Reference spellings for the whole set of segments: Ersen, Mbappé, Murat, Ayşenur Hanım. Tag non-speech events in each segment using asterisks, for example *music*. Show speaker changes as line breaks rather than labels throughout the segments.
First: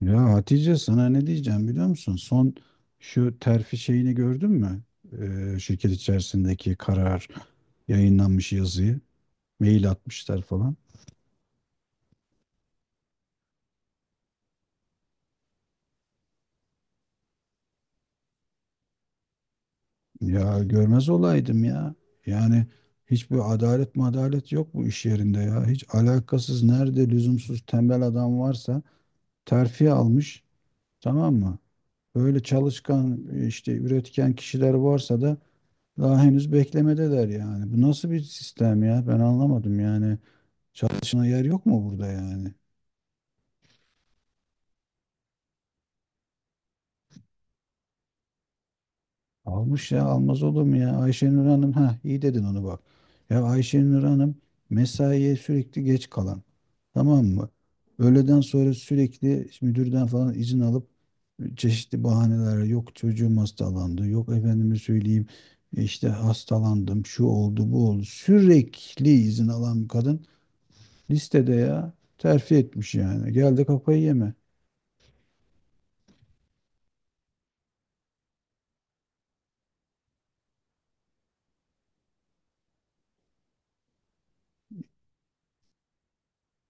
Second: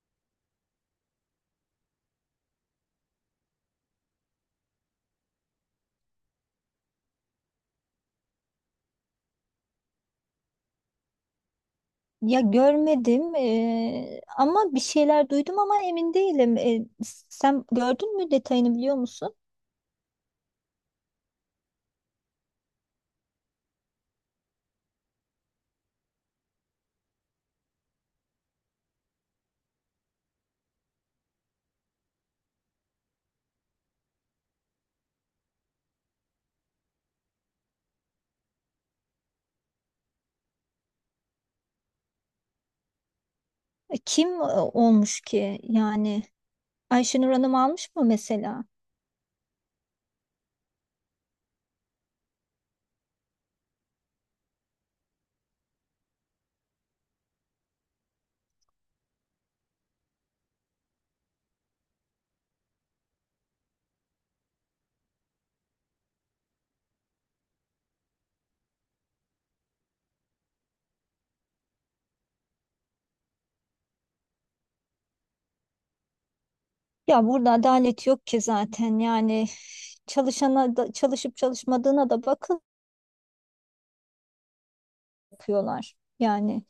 Ya Hatice sana ne diyeceğim biliyor musun? Son şu terfi şeyini gördün mü? Şirket içerisindeki karar yayınlanmış yazıyı. Mail atmışlar falan.
Ya görmedim ama bir şeyler duydum ama emin değilim. Sen gördün mü, detayını biliyor musun?
Ya görmez olaydım ya. Yani hiçbir adalet madalet yok bu iş yerinde ya. Hiç alakasız nerede lüzumsuz tembel adam varsa terfi almış, tamam mı? Böyle çalışkan işte üretken kişiler varsa da daha henüz beklemedeler yani. Bu nasıl bir sistem ya? Ben anlamadım yani. Çalışına yer yok mu burada yani?
Kim olmuş ki yani? Ayşenur Hanım almış mı mesela?
Almış, ya almaz olur mu ya? Ayşenur Hanım, ha iyi dedin onu bak. Ya Ayşenur Hanım mesaiye sürekli geç kalan. Tamam mı? Öğleden sonra sürekli müdürden falan izin alıp çeşitli bahaneler, yok çocuğum hastalandı, yok efendime söyleyeyim işte hastalandım, şu oldu bu oldu, sürekli izin alan bir kadın listede ya terfi etmiş yani, geldi kafayı yeme
Ya burada adalet yok ki zaten yani, çalışana da, çalışıp çalışmadığına da bakın yapıyorlar. Yani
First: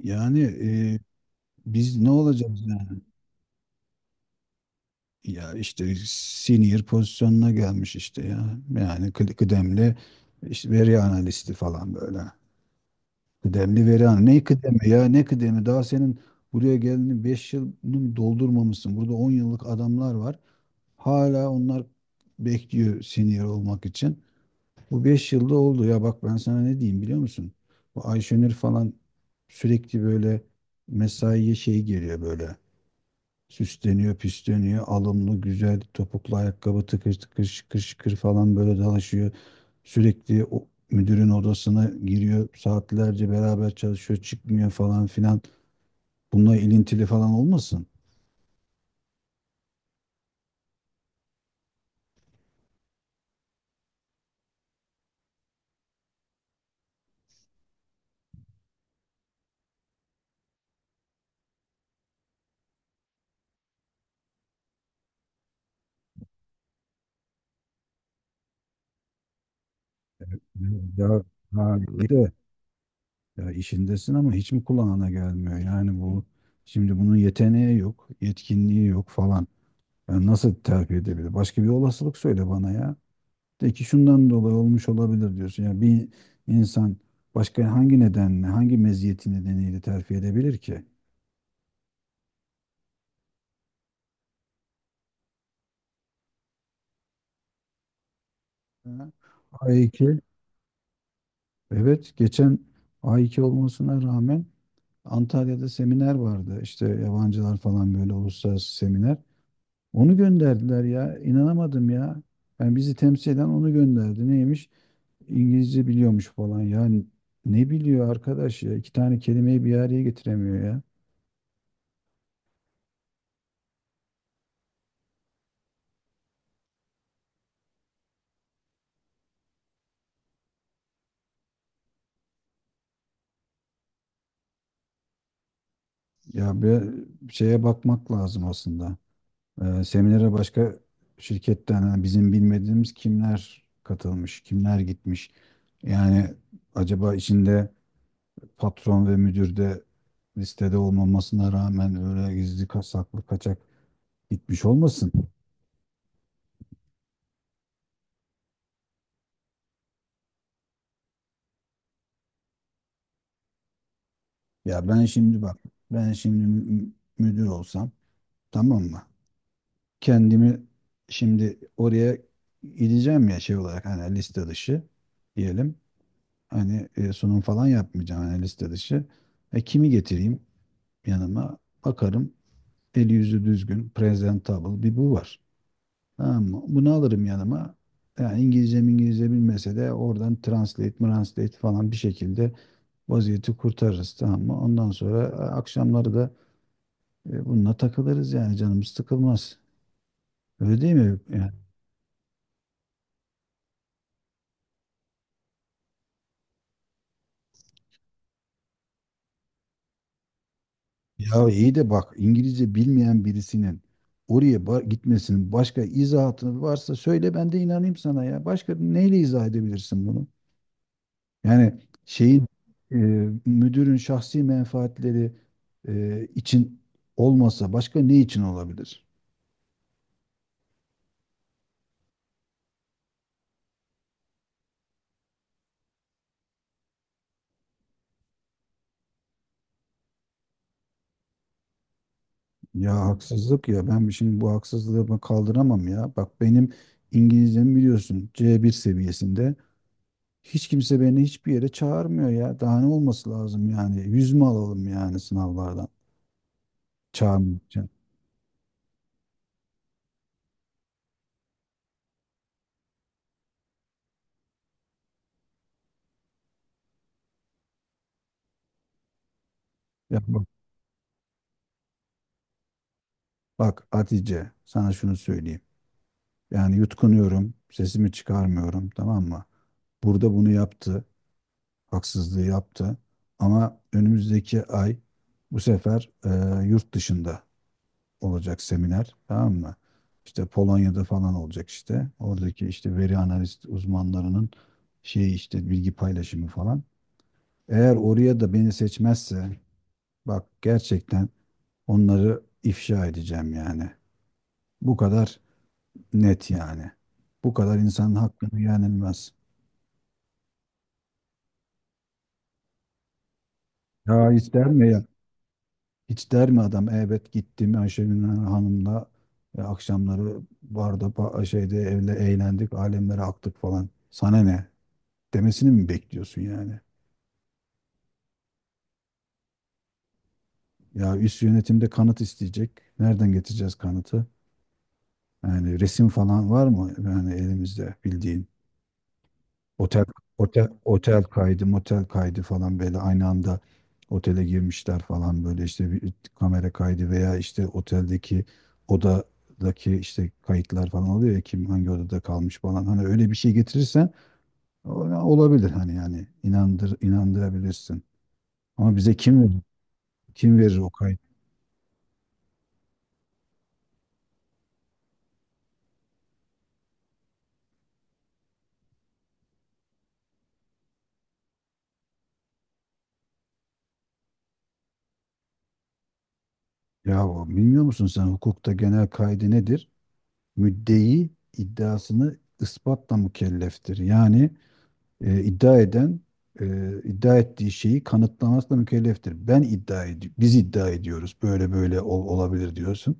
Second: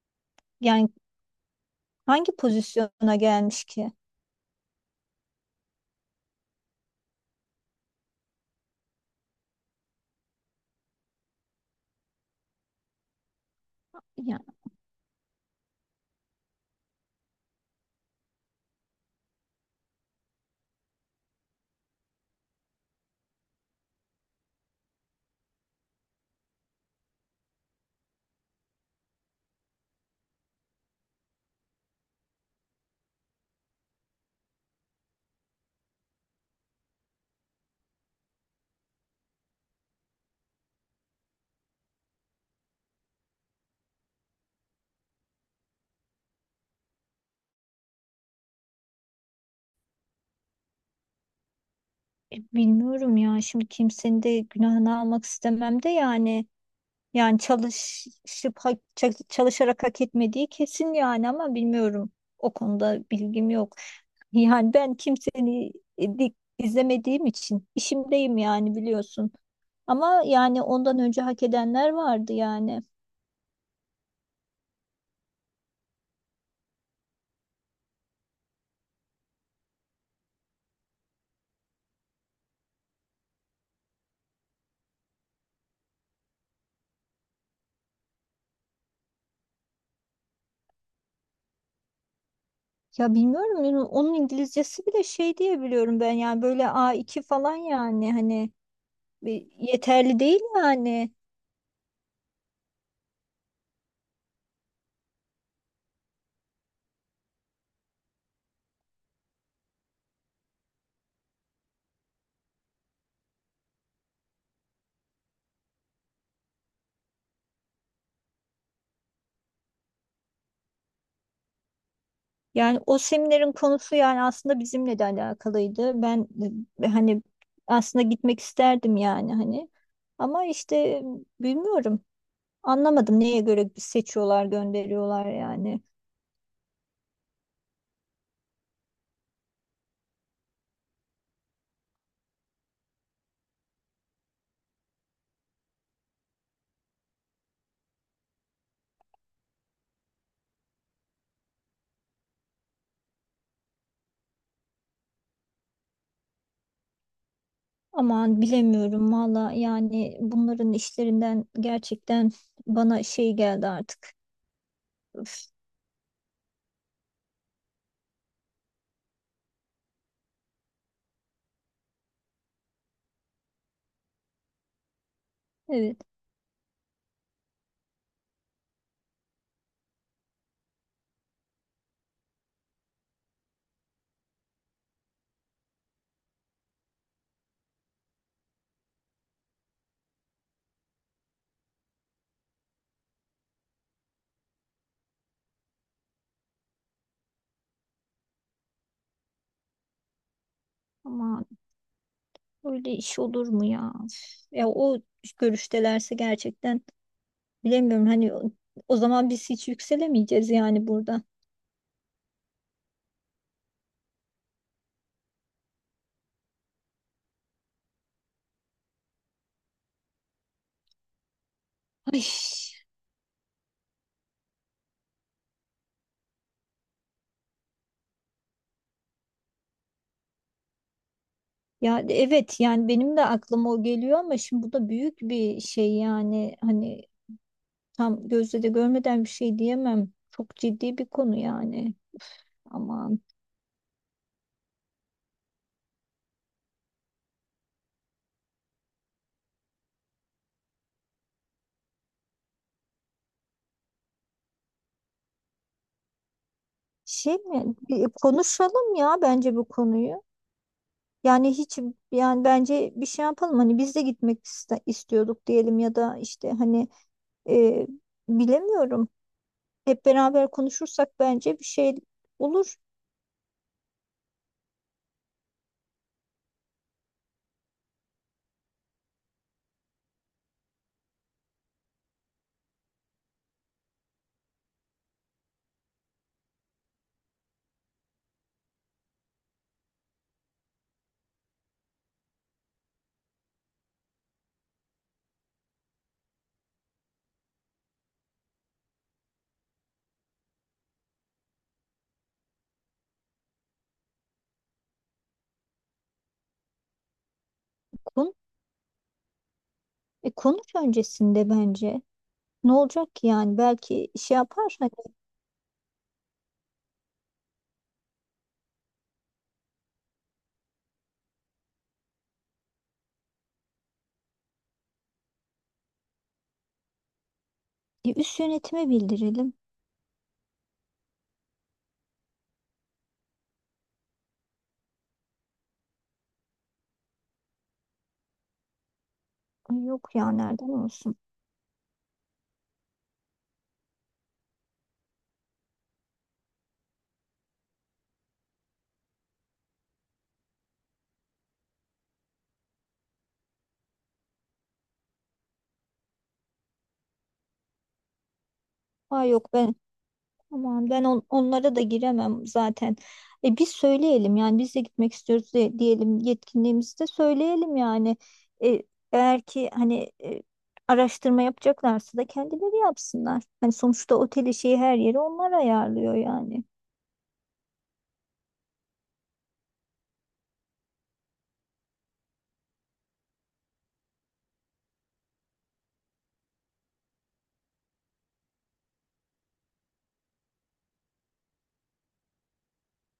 yani.
yani
e, Biz ne
hangi
olacağız?
pozisyona gelmiş ki?
Ya işte senior pozisyonuna gelmiş işte ya. Yani kıdemli işte, veri analisti falan böyle. Kıdemli veri analisti.
Ya
Ne kıdemi ya, ne kıdemi? Daha senin buraya geldiğini 5 yılını mı doldurmamışsın. Burada 10 yıllık adamlar var. Hala onlar bekliyor senior olmak için. Bu 5 yılda oldu. Ya bak, ben sana ne diyeyim biliyor musun? Bu Ayşenur falan sürekli böyle mesaiye şey geliyor böyle. Süsleniyor, püsleniyor. Alımlı, güzel topuklu ayakkabı tıkır tıkır şıkır şıkır falan böyle dalaşıyor. Sürekli o müdürün odasına giriyor. Saatlerce beraber çalışıyor, çıkmıyor falan filan. Bununla ilintili falan olmasın?
bilmiyorum ya, şimdi kimsenin de günahını almak istemem de yani. Yani çalışıp çalışarak hak etmediği kesin yani, ama bilmiyorum. O konuda bilgim yok. Yani ben kimseni izlemediğim için, işimdeyim yani, biliyorsun. Ama yani ondan
Ya,
önce hak
ha,
edenler
iyi de.
vardı yani.
Ya işindesin ama hiç mi kulağına gelmiyor? Yani bu şimdi, bunun yeteneği yok, yetkinliği yok falan. Yani nasıl terfi edebilir? Başka bir olasılık söyle bana ya. De ki şundan dolayı olmuş olabilir diyorsun. Yani bir insan başka hangi nedenle, hangi meziyeti nedeniyle terfi edebilir ki?
Ya bilmiyorum yani, onun İngilizcesi bile şey diye biliyorum ben, yani böyle A2 falan, yani hani
Hı.
e, yeterli
A2.
değil yani.
Evet, geçen A2 olmasına rağmen Antalya'da seminer vardı. İşte yabancılar falan böyle, uluslararası seminer. Onu gönderdiler ya. İnanamadım ya. Yani bizi temsil eden onu gönderdi. Neymiş? İngilizce biliyormuş falan. Yani ne biliyor arkadaş ya? İki tane kelimeyi bir araya getiremiyor ya.
Yani o seminerin konusu, yani aslında bizimle de alakalıydı. Ben hani aslında gitmek isterdim yani, hani. Ama işte bilmiyorum. Anlamadım neye göre seçiyorlar, gönderiyorlar yani.
Ya bir şeye bakmak lazım aslında. Seminere başka şirketten hani bizim bilmediğimiz kimler katılmış, kimler gitmiş. Yani acaba içinde patron ve müdür de, listede olmamasına rağmen, öyle gizli saklı kaçak gitmiş olmasın?
Aman bilemiyorum valla yani, bunların işlerinden gerçekten bana şey geldi artık.
Ya ben şimdi
Öf,
bak, ben şimdi müdür olsam, tamam mı? Kendimi şimdi oraya gideceğim ya şey olarak, hani liste dışı diyelim.
evet
Hani sunum falan yapmayacağım, hani liste dışı. Kimi getireyim yanıma? Bakarım eli yüzü düzgün, presentable bir bu var. Tamam mı? Bunu alırım yanıma. Yani İngilizce bilmese de oradan translate falan, bir şekilde vaziyeti kurtarırız, tamam mı? Ondan sonra akşamları da bununla takılırız yani, canımız sıkılmaz. Öyle değil mi?
ama
Yani,
öyle iş olur mu ya? Üf, ya o görüştelerse gerçekten bilemiyorum, hani o zaman biz hiç yükselemeyeceğiz yani burada.
ya iyi de bak, İngilizce bilmeyen birisinin oraya gitmesinin başka izahatı varsa söyle, ben de inanayım sana ya. Başka neyle izah edebilirsin bunu? Yani
Ay,
şeyin, e, müdürün şahsi menfaatleri için olmasa başka ne için olabilir?
ya evet yani, benim de aklıma o geliyor, ama şimdi bu da büyük bir şey yani, hani tam gözle de görmeden bir şey diyemem. Çok ciddi bir konu yani.
Ya
Aman,
haksızlık ya, ben şimdi bu haksızlığı ben kaldıramam ya. Bak benim İngilizcem biliyorsun C1 seviyesinde. Hiç kimse beni hiçbir yere çağırmıyor ya. Daha ne olması lazım yani? Yüz mü alalım yani sınavlardan?
şey mi?
Çağırmayacağım.
Bir konuşalım ya, bence bu konuyu. Yani hiç, yani bence bir şey yapalım, hani biz de gitmek istiyorduk diyelim, ya da işte hani e, bilemiyorum. Hep
Ya bak,
beraber konuşursak bence bir şey olur.
bak Hatice, sana şunu söyleyeyim. Yani yutkunuyorum, sesimi çıkarmıyorum, tamam mı? Burada bunu yaptı, haksızlığı yaptı. Ama önümüzdeki ay bu sefer yurt dışında olacak seminer, tamam mı? İşte Polonya'da falan olacak işte. Oradaki işte veri analist uzmanlarının şeyi, işte bilgi paylaşımı falan. Eğer oraya da beni seçmezse, bak gerçekten onları ifşa edeceğim yani. Bu kadar net yani. Bu kadar insanın
Kon-
hakkını yenilmez.
konuş öncesinde bence. Ne olacak ki yani? Belki
Ya
şey
hiç der
yapar.
mi
Hani
ya? Hiç der mi adam? Evet gittim Ayşegül Hanım'la akşamları barda, şeyde evle eğlendik, alemlere aktık falan. Sana ne? Demesini mi bekliyorsun yani?
üst yönetime bildirelim.
Ya üst yönetimde kanıt isteyecek. Nereden getireceğiz kanıtı? Yani resim falan var mı yani elimizde bildiğin?
Ay,
Otel
yok ya, nereden olsun?
Otel kaydı, motel kaydı falan, böyle aynı anda otele girmişler falan, böyle işte bir kamera kaydı veya işte oteldeki odadaki işte kayıtlar falan oluyor ya, kim hangi odada kalmış falan, hani öyle bir şey getirirsen o- olabilir, hani yani inandırabilirsin. Ama bize
Ay
kim
yok,
verir?
ben
Kim verir o
aman, ben
kayıt?
onlara da giremem zaten. Biz söyleyelim yani, biz de gitmek istiyoruz de, diyelim, yetkinliğimizi de söyleyelim yani. E, eğer ki hani araştırma yapacaklarsa da kendileri yapsınlar. Hani sonuçta oteli, şeyi, her yeri onlar ayarlıyor yani.
Ya bilmiyor musun sen hukukta genel kaydı nedir? Müddei iddiasını ispatla mükelleftir. Yani iddia eden e, iddia ettiği şeyi kanıtlamakla mükelleftir. Ben iddia ediyorum, biz iddia ediyoruz. Böyle böyle olabilir diyorsun.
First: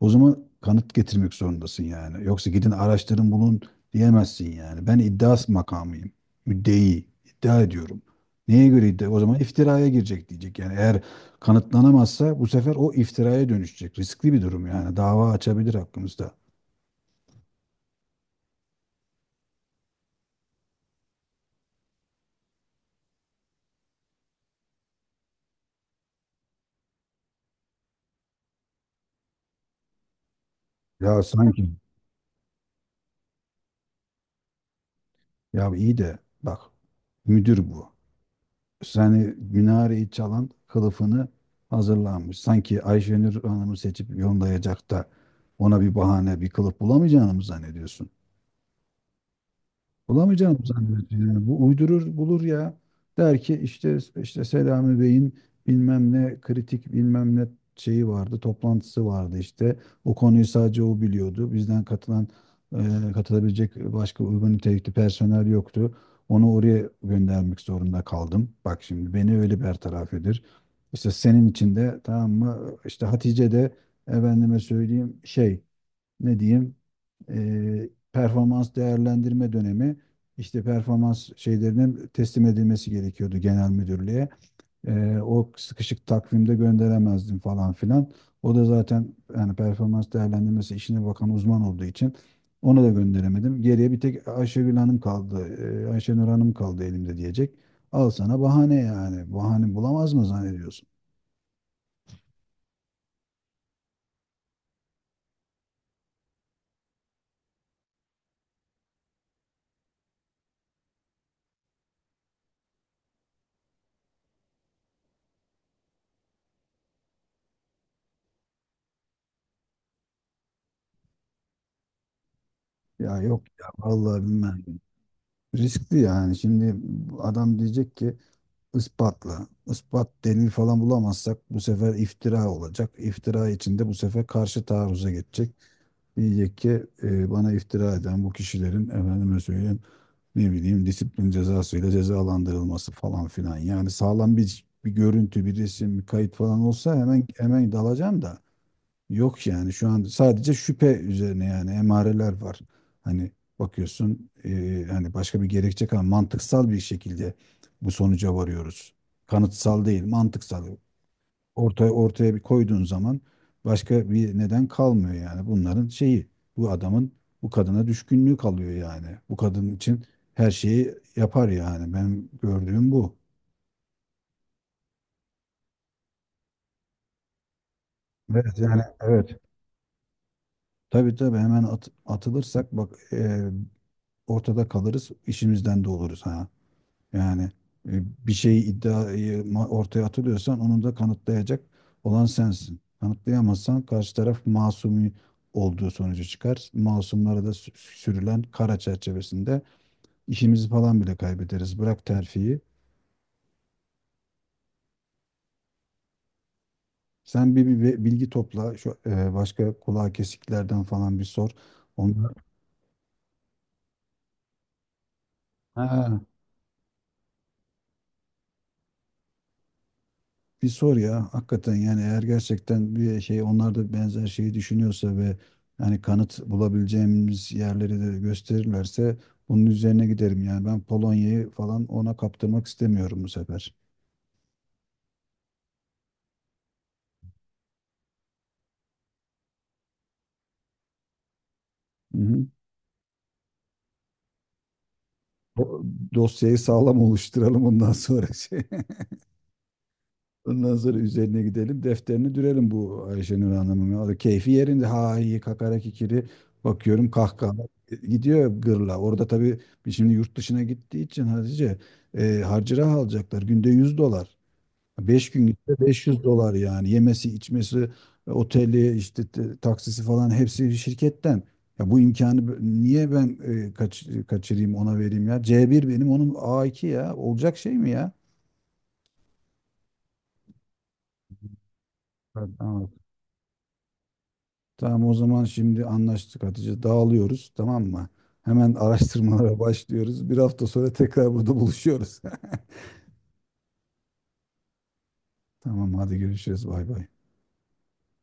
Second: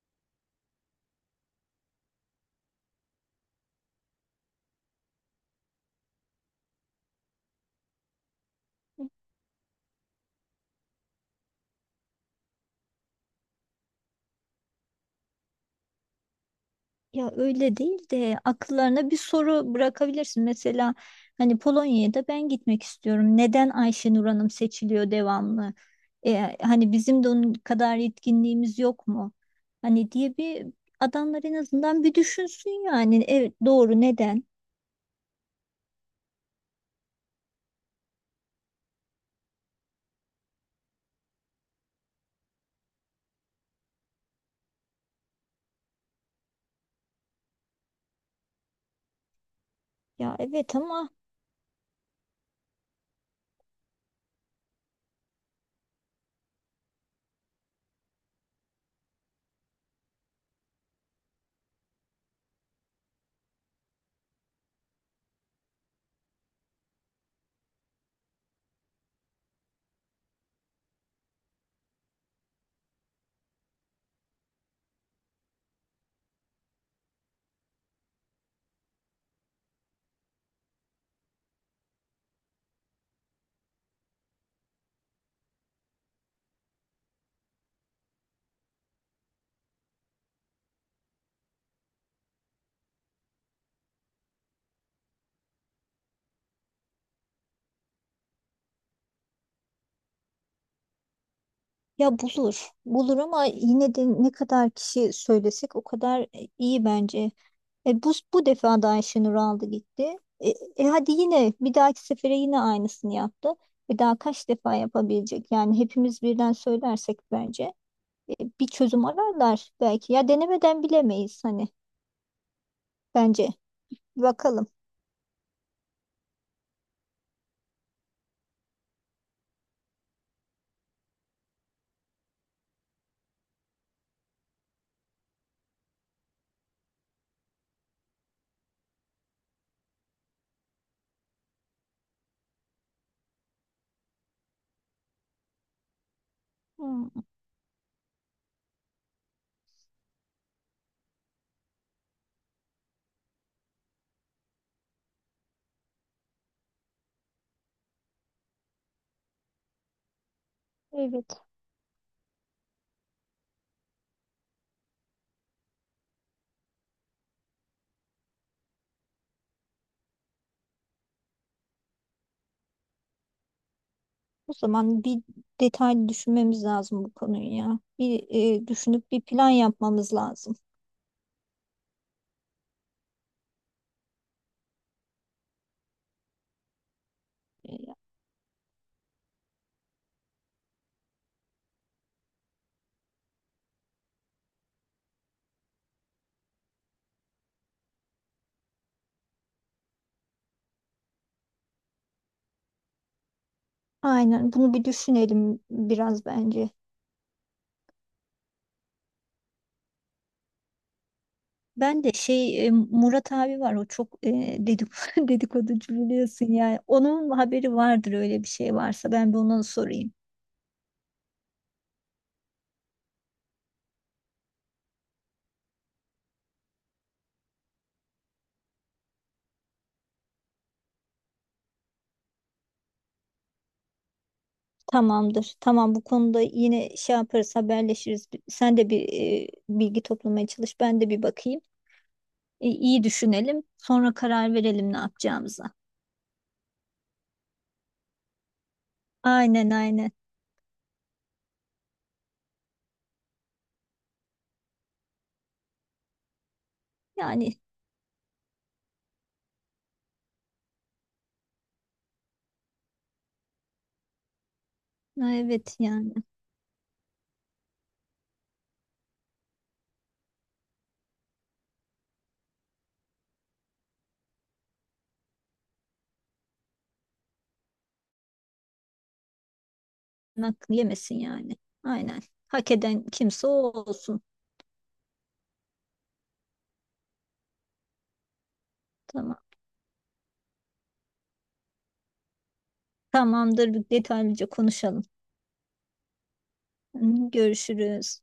O zaman kanıt getirmek zorundasın yani. Yoksa gidin araştırın bulun diyemezsin yani. Ben iddia makamıyım. Müddei iddia ediyorum. Neye göre iddia? O zaman iftiraya girecek, diyecek. Yani eğer kanıtlanamazsa, bu sefer o iftiraya dönüşecek. Riskli bir durum yani. Dava açabilir hakkımızda.
Ya öyle değil de, akıllarına bir soru bırakabilirsin. Mesela, hani Polonya'ya da ben gitmek istiyorum. Neden Ayşenur Hanım seçiliyor devamlı? Hani bizim de onun kadar yetkinliğimiz yok mu? Hani diye bir,
Ya
adamlar en
sanki,
azından bir düşünsün yani. Evet, doğru, neden?
ya iyi de bak, müdür bu. Yani minareyi çalan kılıfını hazırlanmış. Sanki Ayşenur Hanım'ı seçip yollayacak da ona bir bahane, bir kılıf bulamayacağını mı zannediyorsun?
Ya
Bulamayacağını mı
evet
zannediyorsun
ama,
yani? Bu uydurur bulur ya. Der ki, işte Selami Bey'in bilmem ne kritik bilmem ne şeyi vardı, toplantısı vardı işte. O konuyu sadece o biliyordu. Bizden katılan, katılabilecek başka uygun nitelikli personel yoktu. Onu oraya göndermek zorunda kaldım. Bak şimdi beni öyle bertaraf edir. İşte senin için de, tamam mı? İşte Hatice de efendime söyleyeyim şey, ne diyeyim, performans değerlendirme dönemi, işte performans şeylerinin teslim edilmesi gerekiyordu genel müdürlüğe. O sıkışık takvimde gönderemezdim falan filan. O da zaten yani performans değerlendirmesi işine bakan uzman olduğu için ona da gönderemedim. Geriye bir tek Ayşegül Hanım kaldı. Ayşenur Hanım kaldı elimde, diyecek. Al sana bahane yani. Bahane bulamaz mı zannediyorsun?
ya bulur. Bulur ama yine de ne kadar kişi söylesek o kadar iyi bence. Bu defa da Ayşenur aldı gitti. Hadi yine, bir dahaki sefere yine aynısını yaptı. Bir daha kaç defa yapabilecek? Yani hepimiz birden söylersek bence e, bir çözüm ararlar belki. Ya denemeden bilemeyiz hani,
Ya yok
bence.
ya, vallahi
Bir
bilmem.
bakalım.
Riskli yani. Şimdi adam diyecek ki ispatla. Ispat delil falan bulamazsak bu sefer iftira olacak. İftira içinde bu sefer karşı taarruza geçecek. Diyecek ki bana iftira eden bu kişilerin efendime söyleyeyim ne bileyim, disiplin cezasıyla cezalandırılması falan filan. Yani sağlam bir görüntü, bir resim, bir kayıt falan olsa
Hmm,
hemen hemen dalacağım da. Yok yani, şu an sadece şüphe üzerine, yani emareler var. Hani bakıyorsun, hani başka bir gerekçe kalmadı. Mantıksal bir şekilde bu sonuca varıyoruz. Kanıtsal değil, mantıksal.
evet.
Ortaya bir koyduğun zaman başka bir neden kalmıyor yani. Bunların şeyi, bu adamın bu kadına düşkünlüğü kalıyor yani. Bu kadın için her şeyi yapar yani. Benim gördüğüm bu.
O zaman bir detaylı düşünmemiz lazım bu konuyu ya. Bir
Evet yani,
düşünüp bir
evet.
plan yapmamız lazım.
Tabii tabii, hemen atılırsak bak ortada kalırız, işimizden de oluruz ha. Yani e,
E,
bir şeyi, ortaya atılıyorsan onu da kanıtlayacak olan sensin. Kanıtlayamazsan karşı taraf masumi olduğu sonucu çıkar. Masumlara da sürülen kara çerçevesinde işimizi falan bile kaybederiz. Bırak terfiyi.
Aynen, bunu bir düşünelim biraz bence.
Sen bir, bilgi topla. Şu başka kulağa kesiklerden falan bir sor.
Ben de
Onlar,
şey, Murat abi var, o çok e, dedik *laughs* dedikoducu
ha,
biliyorsun yani. Onun haberi vardır, öyle bir şey varsa ben bir ona sorayım.
bir sor ya, hakikaten yani eğer gerçekten bir şey, onlar da benzer şeyi düşünüyorsa ve yani kanıt bulabileceğimiz yerleri de gösterirlerse bunun üzerine giderim. Yani ben Polonya'yı falan ona kaptırmak istemiyorum bu sefer.
Tamamdır. Tamam, bu konuda yine şey yaparız, haberleşiriz. Sen de bir bilgi toplamaya çalış, ben de bir bakayım.
Hı hı.
E, iyi düşünelim, sonra karar verelim ne yapacağımıza.
O dosyayı sağlam oluşturalım, ondan sonra *laughs*
Aynen, aynen.
ondan sonra üzerine gidelim. Defterini dürelim bu Ayşenur Hanım'ın. O da keyfi yerinde. Ha iyi, kakara kikiri. Bakıyorum kahkaha
Yani
gidiyor gırla. Orada tabii biz şimdi yurt dışına gittiği için Hatice, harcırah alacaklar. Günde 100 dolar. 5 gün
evet
gitse beş
yani.
yüz dolar yani. Yemesi, içmesi, oteli, işte taksisi falan, hepsi şirketten. Ya bu imkanı niye ben kaçırayım, ona vereyim ya? C1 benim, onun A2 ya. Olacak şey mi ya?
Hakkı yemesin yani. Aynen. Hak
Evet.
eden kimse o olsun.
Tamam o zaman, şimdi anlaştık Hatice. Dağılıyoruz, tamam mı? Hemen *laughs*
Tamam.
araştırmalara başlıyoruz. 1 hafta sonra tekrar burada buluşuyoruz.
Tamamdır, detaylıca konuşalım.
*laughs* Tamam hadi, görüşürüz. Bay bay.
Görüşürüz.